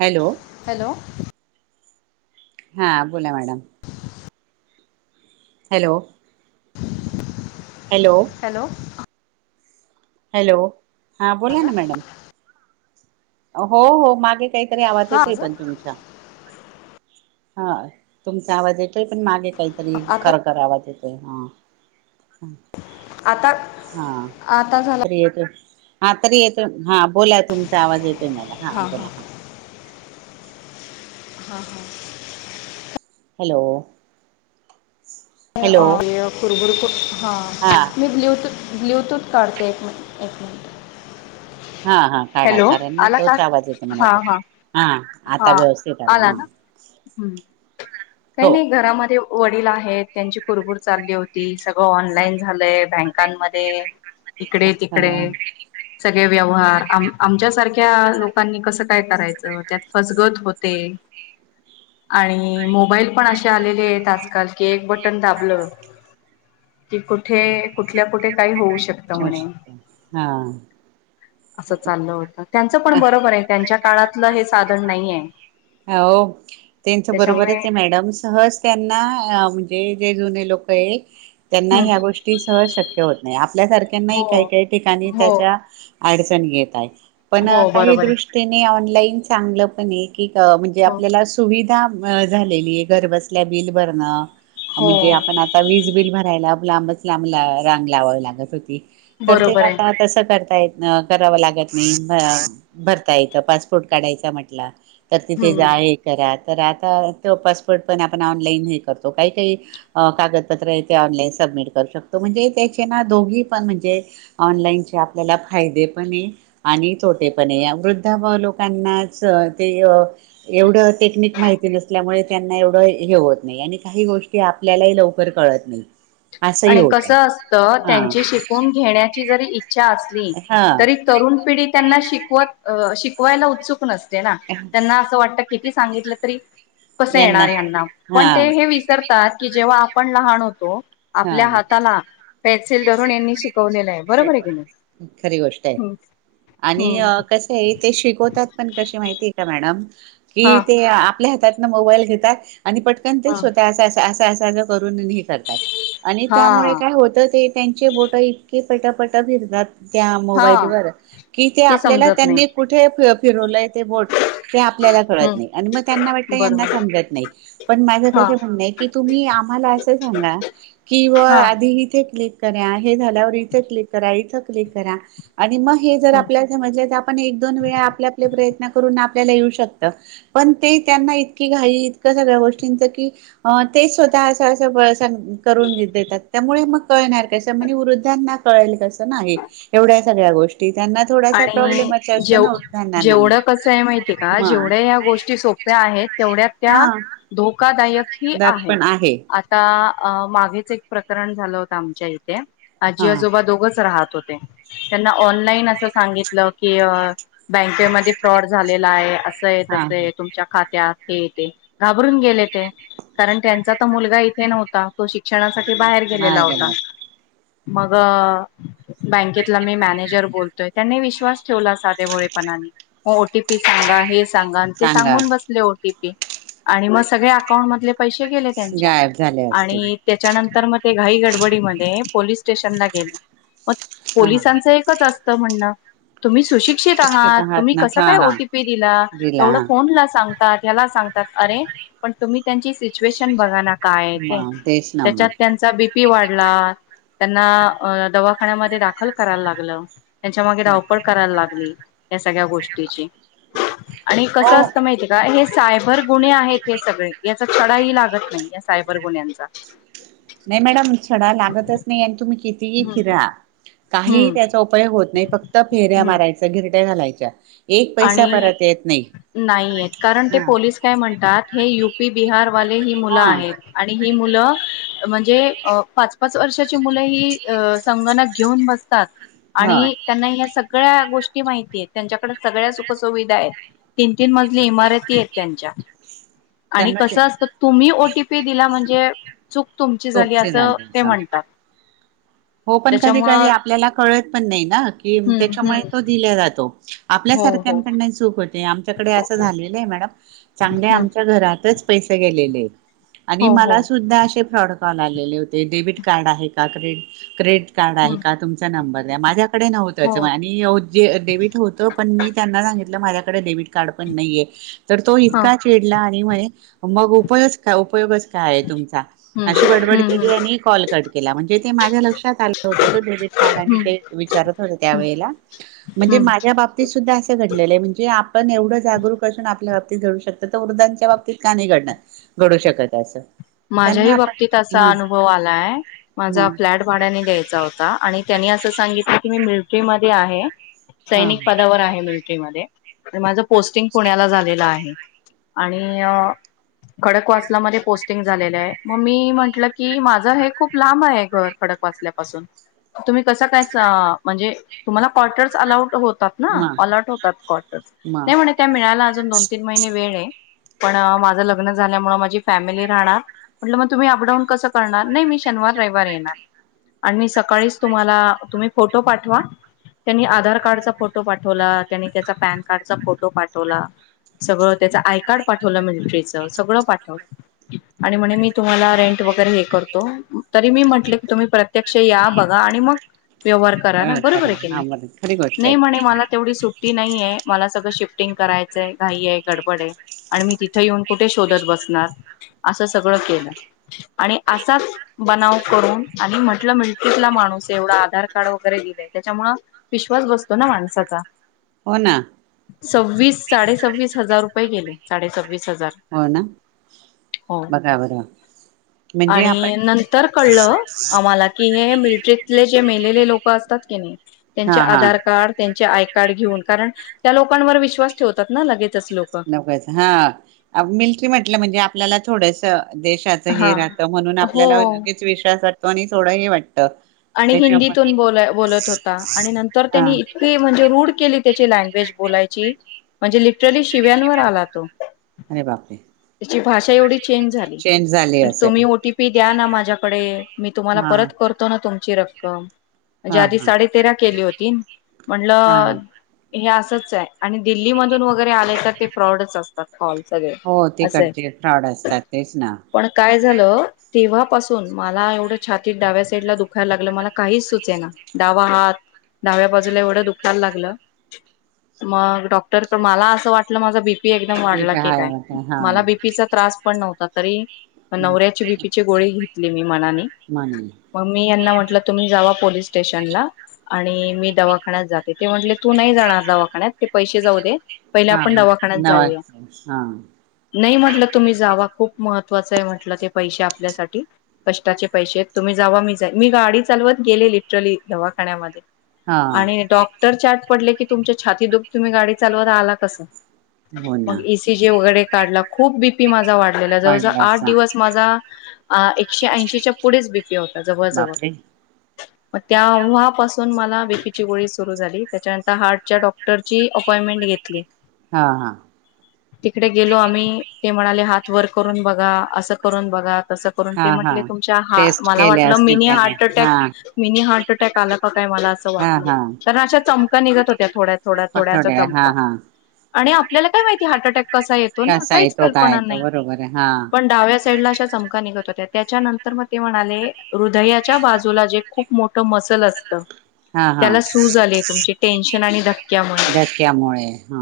Hello! Hello! हा बोला madam. Hello! Hello hello. Hello हा बोला माझा ना मॅडम. हो हो मागे काहीतरी आवाज हां येतोय, माझा पण तुमच्या. हा तुमचा आवाज येतोय, पण मागे काहीतरी आता खरंखर आवाज येतोय हा आता ह आता झाला हातेत. हा तरी येतो, हा बोला तुमचा आवाज येतो मला हा बोला हा. हा. हा. हॅलो! हॅलो कुरबुर हा मी दिली होत. ब्ल्युतूथ काढते, एक मि एक मिनट. हा हा काढा कारण, नाही तोच आवाज येतो मला, हां वाट हां हा आता व्यवस्थित आला हा. हम्म काही हो नाही घरा म... वडील आहेत. त्यांची कुरकूर चालली होती, सगळं ऑनलाईन झालंय, बँकांमध्ये. तिकडे, तिकडे. हा सगळे व्यवहार, आम आमच्यासारख्या लोकांनी कसं काय करायचं? त्यात, फसगत होते. आणि, मो.. मोबाईल पण, असे आलेले आहेत आजकाल की, एक बटन दाबलं! कि, कुठे कुठल्या कुठे काय? होऊ! शकतं अा म्हणे हा! असं चाललं होत त्यांचं, पण बरोबर आहे. त्यांच्या काळातलं हे साधन नाही आहे. हो त्यांच बरोबर आहे ते मॅडम्स सहज त्यांना म्हणजे जे जुने लोक आहे त्यांना हम्म या्या गोष्टी सहज शक्य होत नाही आपल्यासारख्यांनाही हो काही काही ठिकाणी हो त्याच्या अडचण घेत आहे पण हो काही बरोबर आहे दृष्टीने ऑनलाईन चांगलं पण क म्हणजे हो आपल्याला सुविधा झालेली आहे घरबसल्या बिल भरणं हो म्हणजे आपण आता वीज बिल भरायला लांबच लांब रांग लावावी लागत होती तर ते बरोबर आहे आता तसं करता येत अ कराव लागत नाही भरता येतं पासपोर्ट काढायचा म्हटलं तर तिथे हम्म जा आहे करत तर आता तो पासवर्ड पण आपण ऑनलाईन हे करतो काही काही कागदपत्र आहे ते ऑनलाईन स समट करू शकतो म्हणजे त्याचे ना दोघी पण म्हणजे ऑनलाईनचे आपल्याला फायदे पण आहे आणि तोटेपणे या वृद्धा व लोकांनाच ते व टिक माहिती नल्यामुळे त्यांना एव हे होत नाही काही गोष्टी आपल्या काळत नाही असंही आणि होत कस असत हा त्यांची शिकून घेण्याची जरी इचछा असली हा तरी तरुण पिढी त्यांना शिकवत अ शिकवायला उत्सुक नसते त्यांना असं वाटत किती सांगितलं तरी कस यांना येणार यां्यांना हा पण ते हे विसरतात की जेव्हा आपण लहान होतो हा आपल्या हाताला पेन्सिल धरून यांनी शिक खरी गोष्ट आहे आणि हम्म कस आहे ते शिकवतात पण कशी माहितीय का मॅडम कि हा ते आपल्या हातात ना मोबाईल घेतात आणि पटकन तेच होत अस स करून हे करतात आणि त्यामुळे हा काय होतं ते त्यांचे बोट पटपट फिरतात त्या हा मोबाईल व कि ते आपल्याला समजत नाही त्यांनी कुठे आपल्याला हम्म क नाही त्यां बरोबर सम नाहीण हा मा तुम्ही आम्हा अस सांगा क हा आ करा हे झाल्यावर इ चकली करा इ चकली करा आणि मग हे जर हम्म आपल्याला समजलं तर आपण एक दोन वेळा आपल्या आपले प्रयत्न करून आप ये शकत पण ते त्यांना इतकी घाई इतक सगळ्या गोष्टींच की अस बळ करून घ देतात त्यामुळे मग कळणार कस म्ह वृद्धांना कळेल कसं नाही एवढ्या सगळ्या गोष्ट आणि जेव वृद्धांना मग जेवढं कसं आहे माहितीय का जेवढ्या मग या गोष्टी सोप आहेत तेवढ्या त्या हा धोका यक ह त्यात आहे पण आता मागेच एक प्रकरण झालं होतं आमच्या इथे आजी हा आजोबा दोघच राहत होते त्यांना ऑनलाईन अस सांगित की बँकेमध्ये फ्रॉड झाला आहे आहे हा तसं हा आहे तुमच्या खात्यात ते ते घाबरून गेले ते कारण त्यांचा तर मुलगा इथे नव्हता तो शिक क्षणासाठी बाहेर गेलेला होता मग बँकेतला मी मॅनेजर बोलतोय त्यांनी विश्वास ठेवला साधे ोळेपणाने मग ओटीपी सांगा हे सांगा ग पैसे गेले त्यांच्या गायब झाले असतील आणि त्याच्यानंतर मग ते घाई गडबडीमध्ये पोलिस स्टेशनला गेलो, पण हा हा पोलिसांचं एकच असतं म्हणनं, तुम्ही - सुशिक्षित स्वच्छता आहात तुम्ही ना कस हा काय हा ओटीपी दिला एवढ फोनला सग. ला सांगतात अरे पण तुम्ही त्यांची सिच्युएशन बघा ना. काय आहे ते मग तेच ना मग त्याच्यात त्यांचा- पी वाढला. त्यांना दवाखान्यात दाखल करावं लागलं. त्याच्या माग धावपळ करायला लागली या सगळ्या गोष्टीची आणि हो कसं असतं माहिती आहे का हे? सायबर गुन्हे आहेत हे सगळे याचा खडाही लागत नाही या सायबर गुन्ह्यांचा. नाही मॅडम छडा लागतच नाही आणि तुम्ही कितीही हम्म फिरा. काही हम्म त्याचा उपयोग होत नाही फक्त फेऱ्या हम्म मारायचा घीरट्या घालायच्या. एक पैसा आणि परत येत नाही नाहीयेत कारण ते हा पोलीस काय म्हणतात? हे युपी बिहार वाले ही मुलं हा आहेत आणि- ही मुलं म्हणजे - हा आणि त्यांना या सगळ्या गोष्टी माहितीय त्यांच्याकड- सगळ्या सुख सुविधा आहेत तीन तीन मजली इमारती आहेत त्यांच्या. आणि त्यांना ते कसं असत तुम्ही ओटीपी दिला म्हणजे- चूक तुमची झाली सोपचे असं झाले ते सांग म्हणतात. हो पण कधी कधी त्याच्यामुळं आपल्याला कळत पण नाही ना की हम्म त्याच्यामुळे हम्म तो दिला जातो. हो हो आपल्यासारख्यांकडून ही चूक होते. आमच्याकडे असं झालेलं आहे मॅडम चांगले हम्म आमच्या घरातच- पैसे गेलेले आणि हो हो मला सुद्धा असे फ्रॉड- कॉल आलेले होते डेबिट कार्ड आहे का क्रेड क्रेडिट कार्ड आहे हम्म का तुमचा नंबर द्या माझ्या- ते नव्हतं हो पण माझ्याकडे डेबिट कार्ड होतं पण मी त्यांना - माझ्याकडे डेबिट कार्ड पण नाहीये तर तो हा इतकाच वेडला आणि म्ह- मग उपयो काय उपयोगच काय आहे तुमचा हम्म अशी गडबड हम्म हम्म केली आणि कॉल कट केला म्हणजे- ते माझ्या लक्षात आलं होतं तो डेबिट कार्ड आणि आणि हम्म ते विचारात होता मला त्या वेळेला- हम्म सुद्धा आपण असं घडलेलं मग आपण जागरूक असून आपल्याला- [inaudible] माझ्याही बाबतीत असा अनुभव आलाय. म त्यांनी असं सांगितलं की मी मिलटरीमध्येध्ये आहे. हा सैनिक पदावर आहे मिलटरीमध्येध्ये- माझं पोस्टिंग पुण्याला झालेलं आहे. आणि खडक वासला मध्ये पोस्- झालेला आहे मग मी म्हटलं की माझा घर लांब आहे खडकवासल्यापासून. तुम्ही कसं काय म्हणजे तुम्हाला क्वार्टर्स अलाउड होत- म अलर्ट होतात कर म नाही म्हणे त्या मिळायला अजून दोन तीन महिने वेळ आहे. पण माझं लग्न झाल्या मूळ माझी फॅमिली- राहणार मग मी शनिवार रविवार मध्ये अपडाऊन करणार. आणि मी सकाळीच तुम्हाला तुम्ही फोटो पाठवा. त्यांनी आधार कार्डचा फोटो पाठवला त्यांनी त्याचा पॅन कार्डचा फोटो पाठवला. सगळं त्याचं आय कार्ड पाठवलं मिलिट्रीचं सगळं पाठव. आणि म्हणे मी तुम्हाला रेंट वगैरे हे करतो तरी मी म्हटले की तुम्ही प्रत्यक्ष या बघा. आणि मग व्यवहार करा न बरोबर हा बर खरी गोष्ट नाही आहे म्हणे मला तेवढी सु- ी नाहीे मला सगळं शिफ्टिंग करायचंय घाई आहे गडबड आहे आणि मी तिथे येऊन कुठे शोधत बसतो? णार. असं सगळं केलं आणि असाच बनाव करून आणि म्हटलं मिलकीतला माणूस - एवढा आधार कार्ड वगैरे दिलंय त्याच्यामुळ विश्वास बसतो ना माणसाचा. हो ना. सव्वीस साडेसव्वीस हजार रुपये गेले साडेसव्वीस हजार. हो ना हो बघा बरं म्हणजे आपण आणि नंतर कळलं. आम्हाला की हे मिलट्रीतले जे मेलेले लोक असतात की नाही. त्यांचे हा हा आधार कार्ड त्यांचे आय कार्ड घेऊन कारण त्या लोकांवर विश्वास ठेवतात ना लगेच. लकच हा मिल्ट्री म्हटलं म्हणजे आपल्याला थोडस देशाच हे हा राहतं म्हणून हो आपल्याला लेच विश्वास वाटतो आणि थोडंही वाटत आणि हिंदीतून ब बोलत होता आणि नंतर हा त्यांनी इतकी म्हणजे रूढ केली त्याची लँग्वेज बोलायची म्हणजे लिटरली शिव्यांवर आला तो अरे बापरे तची भाषा एवढी चेंज झाली चेंज झाले म्हणजे तुम्ही असेल ओटी पी द्या ना माझ्याकड मी तुम्हाला हा परत करतो ना तुमची रक्कम म्हणजे हा आधी हा साडे तेरा केली होती हा म्हंटलं हे अस फ्रॉडच आणि दिल्लीमधून वगैरे आले तर ते फ्रॉडच असतात हॉल सगळे हो असय तिकडचे फ्रॉड असतात तेच ना पण काय झालं तेव्हापासून मला एवढं छातीत डाव्या साईडला दुखतं दुखायला लागलं मला काहीच सुचेना डावा हात डाव्या बाजूला एवढं दुखायला लागलं मग डॉक्टर मला असं वाटलं माझं बिपी पी एकदम मी वाढला की हाय काय हा मला बीपीचा त्रास पण नव्हता तरी नवऱ्याचे बीपीचे गोळी घेतले मी मनाने म्हणून मग याना म्हटलं तुम्ही जावा पोलीस स्टेशनला आणि मी दवाखान्यात जाते ते म्हटले तू नाही जाणार दवाखान्यात ते पैसे जाऊ दे पहिले हा आपण हा दवाखान्यात नवा जाऊया हा नाही म्हटलं तुम्ही जावा खूप महत्त्वाचं आहे म्हटलं ते पैसे आपल्यासाठी कष्टाचे पैसे आहेत तुम्ही जावा मी मी गाडी चालवत गेलेली लिटरली दवाखान्यामध्ये हा आणि डॉक्टर त्या आत पडले तुमच्या छाती दुखतय तुम्ही गाडी चालवत आला कस हो ना मग एसी जे वगैरे काढला खूप बीपी माझा वाढलेला जवळजवळ आठ वाढलासा दिवस माझा अ एकशे ऐंशीच्या पुढेच बीपी होता जवळ जवळ बापरे मग तेव्हा पासून मला बिपीची गोळी सुरू झाली त्याच्यानंतर हार्टच्या डॉक्टरची आप महिने घेतले हा हा तिकडे गेलो आम्ही ते म्हणाले हात वर करून बघा असं करून बघा तस करून ते हा म्हटले हा तुमच्या टेस्ट मला केल्या वाटलं असतील मिनी त्याने हार्ट अटॅक हा मिनी हार्ट अटॅक आलं का का मला अस हा वाटल हा तर अशा चमक्या निघत होत्या थोड्या थोड्या थोड्या असं पठोडे चम हा हा आणि आपल्याला काय माहिती हार्ट अटॅक कसा येतो ना कसा आहे काहीच तो काय कल्पना तो नाही बरोबर आहे हा पण डाव्या साईडला अशा चमका निघत होत्या त्याच्यानंतर मग ते म्हणाले हृदयाच्या बाजूला जे खूप मोठ मसल असत हा हा त्याला सूझ आले तुमची टेन्शन आणि धक् धक्यामुळे हा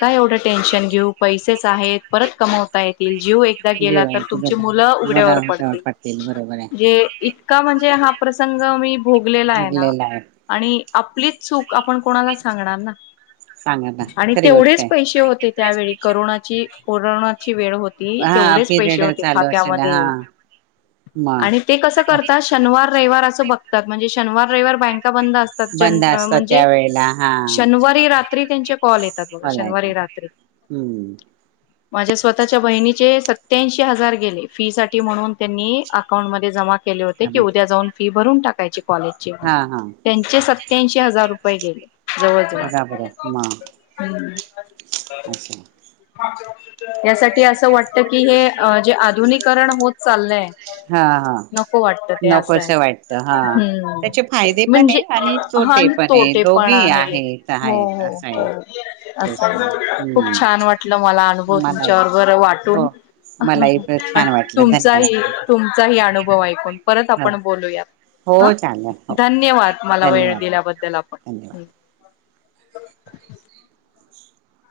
काय एवढं टेन्शन घेऊ पैसेच आहेत परत कमवता येतील जीव एकदा गेला तर जेवायचं तुमची ग मुलं उघड्यावर मला जवळ पडतील बरोबर आहे जे इतका म्हणजे हा प्रसंग मी भोगलेला आहे ना भोगलेला आहे आणि आपलीच चूक आपण कोणाला सांगणार ना सांगायला आणि खरी गोष्ट तेवढेच आहे पैसे होते त्यावेळी कोरोनाची कोरोनाची वेळ होती हा तेवढेच पैसे पिरियड होते चालू असेल खात्यामध्ये हा आणि ते कसं मग करतात शनवार रविवार असं बघतात म्हणजे शनवार रविवार बँक बंद असतात बंद असतात म्हणजे त्यावेेळेला हा शनिवारी रात्री त्यांचे कॉल येतात बघा शनिवारी बोलायचं रात्री हम्म माझ्या स्वतःच्या बहिणीचे सत्याऐंशी हजार गेले फी साठी म्हणून त्यांनी अकाउंट मध्ये जमा केले होते की समज उद्या जाऊन फी भरून टाकायची कॉलेजची हा हा त्यांचे स सत्याऐंशी हजार रुपये गेले जवळ जवळ बघा बरं मग हम् [inaudible] यासाठी असं वाटत की हे जे आधुनिककरण होत चाललंय हा हा नको वाटत ते नकोस असंय वाटतं हा. हम् त्याचे फायदे पण आहे म्हणजे आणि तोटे भांड पण आहे तोटे पणा दोघी आहेत हो आहेत असं हो आहे. हो तेच ना असं खूप छान हम्म वाट मला अनुभव मलाही तुमच्याबरोबर वाटून हो. मलाही आणि छान वाटलं तुमचाही धन्यवाद तुम तुमचाही अनुभव ऐकून परत हो आपण बोलूया हा हो चालेल हो धन्यवाद मला वेळ धन्यवाद दिल्याबद्दल धन्यवाद. आपण